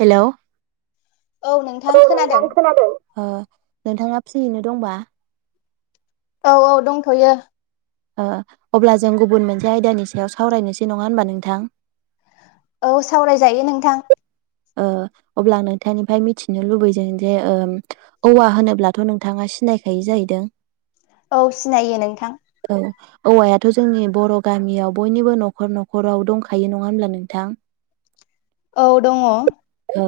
हेल' औ नोंथां खोनादों ओ नोंथाङा फ्रियैनो दंबा औ औ दंथ'यो अ अब्ला जों गुबुन मोनसे आयदानि सायाव सावरायनोसै नङा होमबा नोंथां? औ सावरायजायो नोंथां । ओ अ अब्ला नोंथांनिफ्राय मिथिनो लुबैदों जे ओ औवा होनोब्लाथ' नोंथाङा सिनायखायो जाहैदों? औ सिनायो नोंथां औ औवायाथ' जोंनि बर' गामियाव बयनिबो न'खर न'खराव दंखायो नङा होनब्ला नोंथां? औ दङ ओ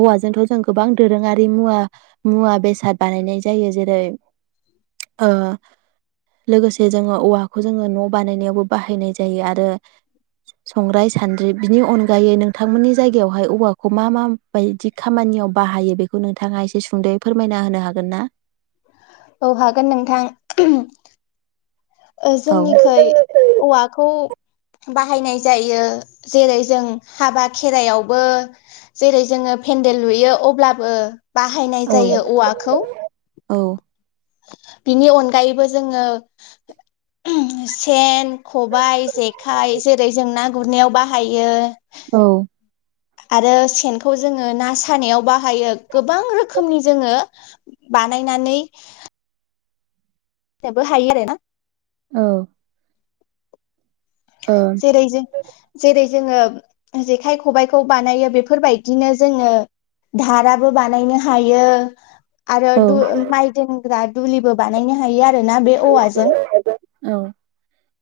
औवाजोंथ' जों गोबां दोरोङारि मुवा मुवा बेसाद बानायनाय जायो जेरै अ लोगोसे जोङो औवाखौ जोङो न' बानायनायावबो बाहायनाय जायो आरो संग्राय सानद्रि बिनि अनगायै नोंथांमोननि जायगायावहाय औवाखौ मा मा बायदि खामानियाव बाहायो बेखौ नोंथाङा एसे सुंद'यै फोरमायना होनो हागोन ना? औ हागोन नोंथां अ औ जोंनिखै औवाखौ बाहायनाय जायो जेरै जों हाबा खेराइाशयावबो जेरै जोङो पेन्देल लुयो अब्लाबो बाहायनाय औ जायो औवाखौ औ बिनि अनगायैबो जोङो सेन खबाइ जेखाइ जेरै जों ना गुरनायाव बाहायो । औ आरो सेनखौ जोङो ना सानायाव बाहायो । गोबां रोखोमनि जोङो बानायनानै थेबो हायो आरो ना औ जेरै जों जेरै जोङो जेखाइ खबाइखौ बानायो बेफोरबायदिनो जोङो धाराबो बानायनो हायो । आरो दु ओ माइ दोन [unintelligible] दुलिबो बानायनो हायो आरो । बे औवाजों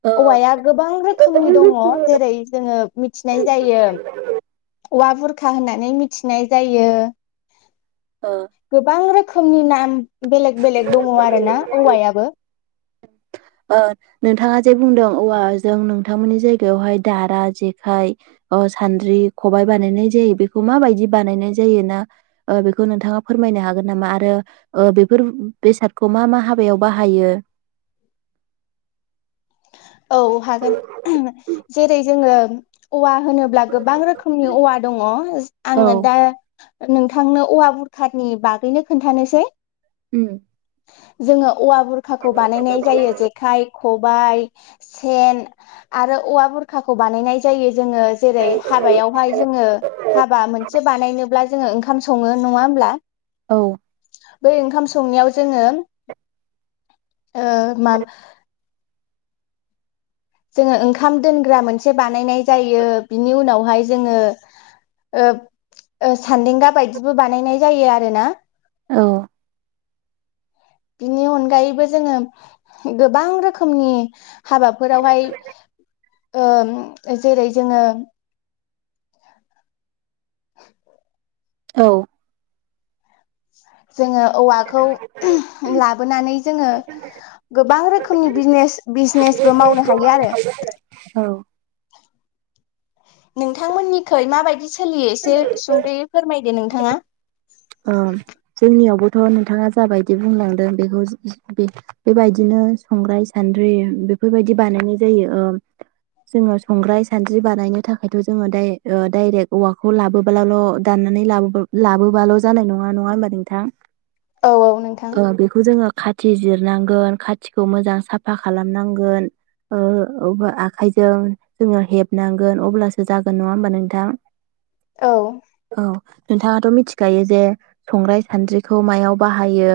ओ औवाया गो गोबां रोखोमनि दङ जेरै जोङो मिथिनाय जायो । औवा बुरखा होननानै मिथिनाय जायो । गोबां रोखोम रोखोमनि नाम बेलेग बेलेग दङ आरो ना औवायाबो । ओ नोंथाङा जे बुंदों औवाजों नोंथांमोननि जायगायावहाय दारा जेखाइ ओ सान्द्रि खबबाय बानायनाय जायो बेखौ माबायदि बानायनाय जायो ना ओ बेखौ ओ नोंथाङा फोरमायनो हागोन नामा ओ आरो बेफोर बेसादखौ मा मा हाबायाव बाहायो? औ हागोन जेरै जोङो औवा होनोब्ला गोबां रोखोमनि औवा दङ आङो औ दा नोंथांनो औवा बुरखानि बागैनो खोन्थानोसै । उम जोङो औवा बुरखाखौ बानायनाय जायो जेखाइ खबाइ सेन आरो औवा बुरखाखौ बानायनाय जायो जोङो जेरै हाबायावहाय जोङो हाबा मोनसे बानायनोब्ला जोङो जोङो ओंखाम सङो नङा होमब्ला । औ बै ओंखाम संनायाव जोङो ओ मा जोङो ओंखाम दोनग्रा मोनसे बानायनाय जायो बिनि उनावहाय जोङो ओ सान्देंगा बायदिबो बानायनाय जायो आरोना। औ बिनि अनगायैबो जोङो गोबां रोखोमनि हाबाफोरावहाय ओ जेरै जोङो औ जोङो औवाखौ लाबोनानै जोङो गोबां रोखोमनि बिजनेस बिजनेसबो मावनो हायो आरो। औ नोंथांमोननिखै माबोरै सोलियो एसे सुंद'यै फोरमाय दे नोंथाङा। ओ जोंनियावबोथ' नोंथाङा जाबायदि बुंलांदों बेखौ बेबायदिनो संग्राय सान्द्रि बेफोरबायदि बानायनाय जायो ओ जोङो संग्राय सान्द्रि बानायनो थाखायथ' जोङो दा-दायरेक्ट औवाखौ लाबोल' दाननानै लाबोबाल' जानाय नङा नङा होनब नोंथां औ औ नोंथां ओ बेखौ जोङो खाथि जिरनांगोन खाथिखौ मोजां साफा खालामनांगोन ओ आखाइजों जोङो ओ हेबनांगोन अब्लासो जागोन नङा होमबा नोंथां औ नोंथाङाथ' मिथि खायो जे संग्राइ सान्द्रिखौ मायाव बाहायो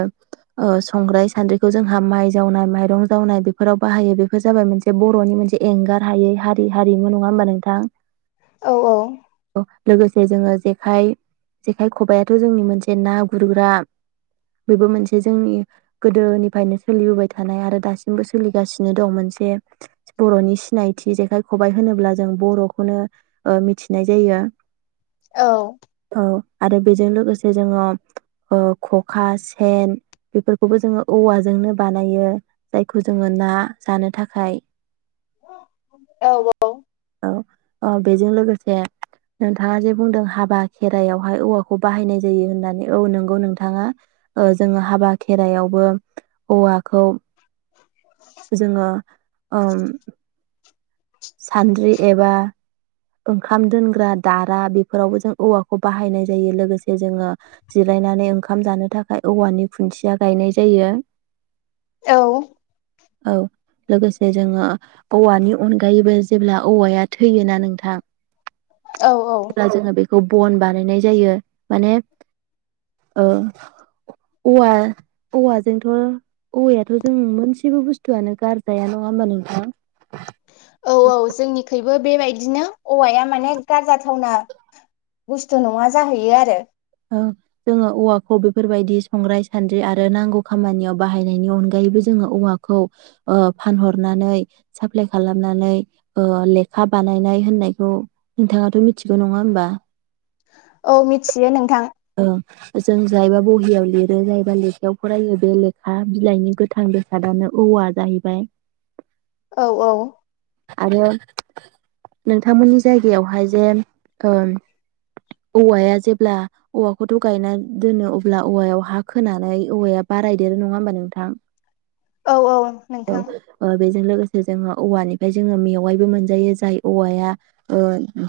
ओ संग्राइ सान्द्रिखौ जोंहा माइ जावनाय माइरं जावनाय बेफोराव बाहायो बेफोर जाबाय मोनसे बर'नि मोनसे एंगार हायै हारि हारिमु नङा होमबा नोंथां? औ औ। लोगोसे जोङो जेखाय जेखाय खबायाथ' जोंनि मोनसे ना गुरग्रा बेबो मोनसे जोंनि गोदोनिफ्रायनो सोलिबोबाय थानाय आरो दासिमबो सोलिगासिनो दं मोनसे बर'नि सिनायथि जेखाइ खबाइ होनोब्ला जों बर'खौनो ओ मिथिनाय जायो। औ औ आरो बेजों लोगोसे जोङो ओ खखा सेन बेफोरखौबो जोङो औवाजोंनो बानायो जायखौ जोङो ना जानो थाखाय। औ औ औ बेजों लोगोसे। जे नोंथाङा जे बुंदों हाबा खेरायाव बेहाय औवाखौ बाहायनाय जायो होननानै औ नोंगौ नोंथाङा जोङो ओ हाबा खेराइायावबो औवाखौ जोङो ओम सानद्रि एबा ओंखाम दोनग्रा दारा बेफोरावबो जों औवाखौ बाहायनाय जायो लोगोसे जोङो जिरायनानै ओंखाम जानो थाखाय औवानि खुन्थिया गायनाय जायो। औ औ लोगोसे जोङो औवानि अनगायैबो जेब्ला औवाया थैयोना नोंथां। थां औ अब्ला जोङो बेखौ बन बानायनाय जायो माने ओ औवा औवाजोंथ' औवायाथ' जों मोनसेबो बुस्थुआनो गारजाया नङा होमबा नोंथां। औ औ जोंनि खै बो बेबायदिनो औवाया माने गारजाथावना बुस्थु नङा जाहैयो आरो। ओ जोङो औवाखौ बेफोरबायदि संग्राय सान्द्रि आरो नांगौ खामानियाव बाहायनायनि अनगायैबो जोङो औवाखौ ओ फानहरनानै साप्लााय खालामनानै लेखा बानायनाय होननायखौ नोंथाङाथ' मिथिगौ नङा होमबा। औ मिथियो नोंथां ओ जों जायबा बहियाव लिरो जायबा लेखायाव फरायो बे लेखा बिलाइनि गोथां बेसादानो औवा जाहैबाय। औ औ आरो नोंथांमोननि जायगायावहाय ओ जे औवाया जेब्ला औवाखौथ' गायना दोनो अब्ला औवायाव हा खोनानै औवाया बारायदेरो नङा होमबा नोंथां। औ औ नोंथां जों औवानि ओमफाय जोङो मेवाइबो मोनजायो जाय औवाया ओ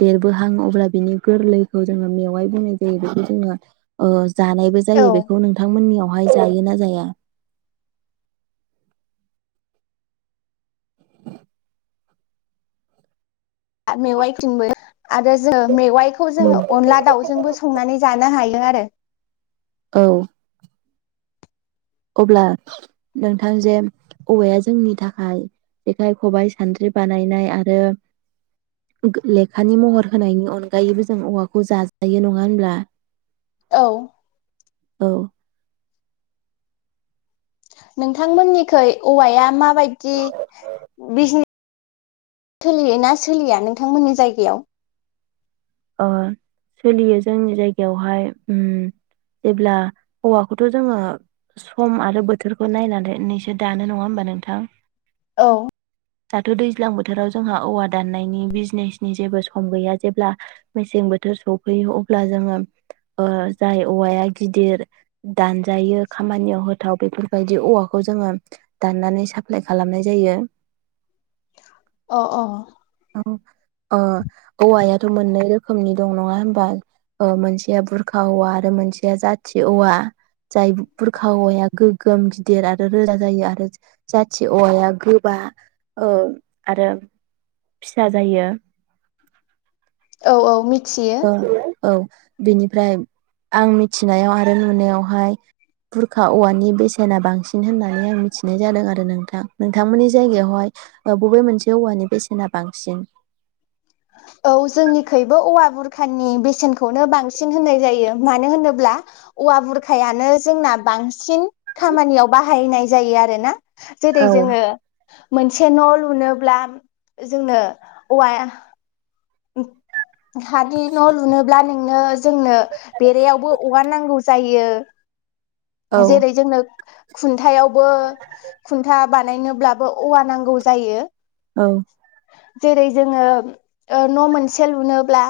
देरबोहां अब्ला बिनि गोरलैखौ जोङो मेवाइ बुंनाय जायो बेखौ जोङो ओ जानायबो जायो औ बेखौ नोंथांमोननियाव वाय जायोना जाया आरो मेवाइथिंबो आरो जों मेवाइखौ जोङो अनला दाउजोंबो संनानै जानो हायो दो आरो औ अब्ला नोंथां जे औवाया जोंनि थाखाय जेखाइ खबाइ सान्द्रि बानायनाय आरो लेखानि महर होनायनि अनगायैबो जों औवाखौ जाजायो नङा होनब्ला औ औ नोंथांमोनिखै औवाया मा बायदि बि सोलियोना सोलिया नोंथांमोननि जायगायाव ओ सोलियो जोंनि जायगायावहाय उम जेब्ला औवाखौथ' जोङो सम आरो बोथोरखौ नायनानैसो दानो नङा होमबा नोंथां औ दाथ' दैज्लां बोथोराव जोंहा औवा दान्नायनि बिजनेसनि जेबो सम गैया जेब्ला मेसें बोथोर सफैयो अब्ला जोङो ओ जाय औवाया गिदिर दान जायो खामानियाव हो थ' बेफोरबायदि औवाखौ जोङो दाननानै साप्लाय खालामनाय जायो अ अ औ अ औयाथ' मोननै रोखोमनि रोखोमनि दं नङा होमबा ओ मोनसेया बुरखा औवा आरो मोनसेया जाथि औवा जाय बुरखा हौवाया गोगोम गिदिर आरो रोजा जायो आरो जाथि औवाया गोबा आरो फिसा जायो औ औ मिथि औ औ बिनिफ्राय आं मिथिनायाव आरो नुनायावहाय बुरखा औवानि बेसेना बांसिन होननानै आं मिथिनाय जादों आरो नोंथां नोंथांमोननि जायगायावहाय ओ बबे मोनसे औवानि बेसेना बांसिन औ जोंनिखैबो औवा बुरखानि बेसेनखौनो बांसिन होननाय जायो मानो होनोब्ला औवा बुरखायानो जोंना बांसिन खामानियाव बाहायनाय जायो आरोना औ जेरै जोङो मोनसे न' लुनोब्ला जोंनो औवा औ हानि न' लुनोब्ला नोंनो जोंनो बेरायावबो औवा नांगौ जायो औ जेरै जोंनो खुन्थायाव बो खुन्था बानायनोब्लाबो औवा नांगौ जायो औ जेरै जोङो ओ न' मोनसे लुनोब्ला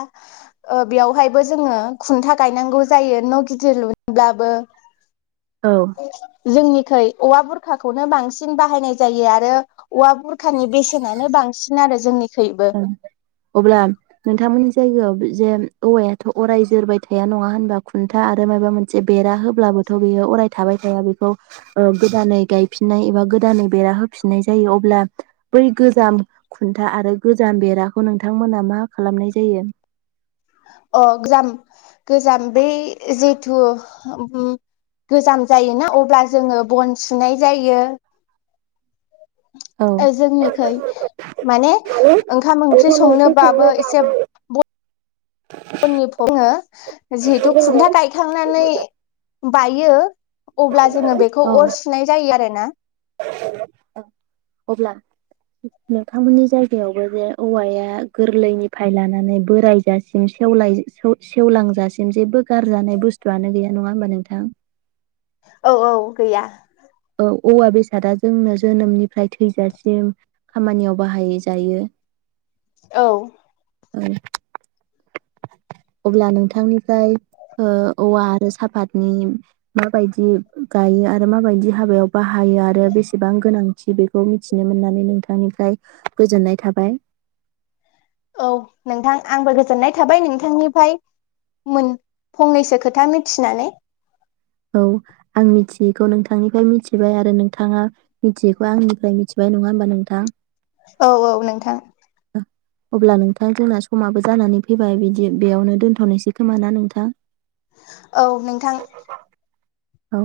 बेयावहायबो जोङो खुन्था गायनांगौ जायो न' गिदिर लुनोब्लाबो औ [inaudible] जोंनिखै औवा बुरखाखौनो बांसिन बाहायनाय जायो आरो औवा बुरखानि बेसेनानो बांसिन आरो जोंनिखैबो अब्ला नोंथांमोननि जायगायाव जे औवायाथ' अराय जोरबाय थाया नङा होनबा खुन्था आरो माबा मोनसे बेरा होब्लाबोथ' बेयो अराय थाबाय थाया बेखौ गोदानै गायफिननाय एबा गोदानै बेरा होफिननाय जायो अब्ला बै गोजाम खुन्था आरो गोजाम बेराखौ नोंथांमोना मा खालामनाय जायो? अ गोजाम गोजाम बे जेथु गोजाम जायोना अब्ला जोङो बन सुनाय जायो औ जोंनिखै माने ओंखाम ओंख्रि संनोबाबो एसे जिहेथु खुन्था गायखांनानै बायो अब्ला जोङो बेखौ अर औ सुनाय जायो आरो [unintelligible] अब्ला नोंथांमोननि जायगायावबो जे औवाया गोरलैनिफ्राय लानानै बोरायजासिम सेव सेवलांजासिम जेबो गारजानाय बुस्थुआनो गैया नङा होमबा नोंथां। औ औ गैया औ औवा बेसादा जोंनो जोनोमनिफ्राय थैजासिम खामानियाव बाहाय जायो। औ [inaudible] अब्ला नोंथांनिफ्राय ओ औवा आरो सापातनि माबायदि गायो आरो माबायदि हाबायाव बाहायो आरो बेसेबां गोनां गोनांथि बेखौ मिथिनो मोननानै नोंथांनिफ्राय गोजोननाय थाबाय। औ नोंथां आंबो गोजोननाय थाबाय नोंथांनिफ्राय मोन फंनैसो खोथा मिथिनानै। औ आं मिथियैखौ नोंथांनिफ्राय मिथिबाय आरो नोंथाङा मिथियैखौ आंनिफ्राय मिथिबाय नङा होमबा नोंथां। औ औ नोंथां। अब्ला नोंथां जोंना समाबो जानानै फैबाय बिदि बेयावनो दोनथ'नोसै खोमा ना नोंथां। औ नोंथां। औ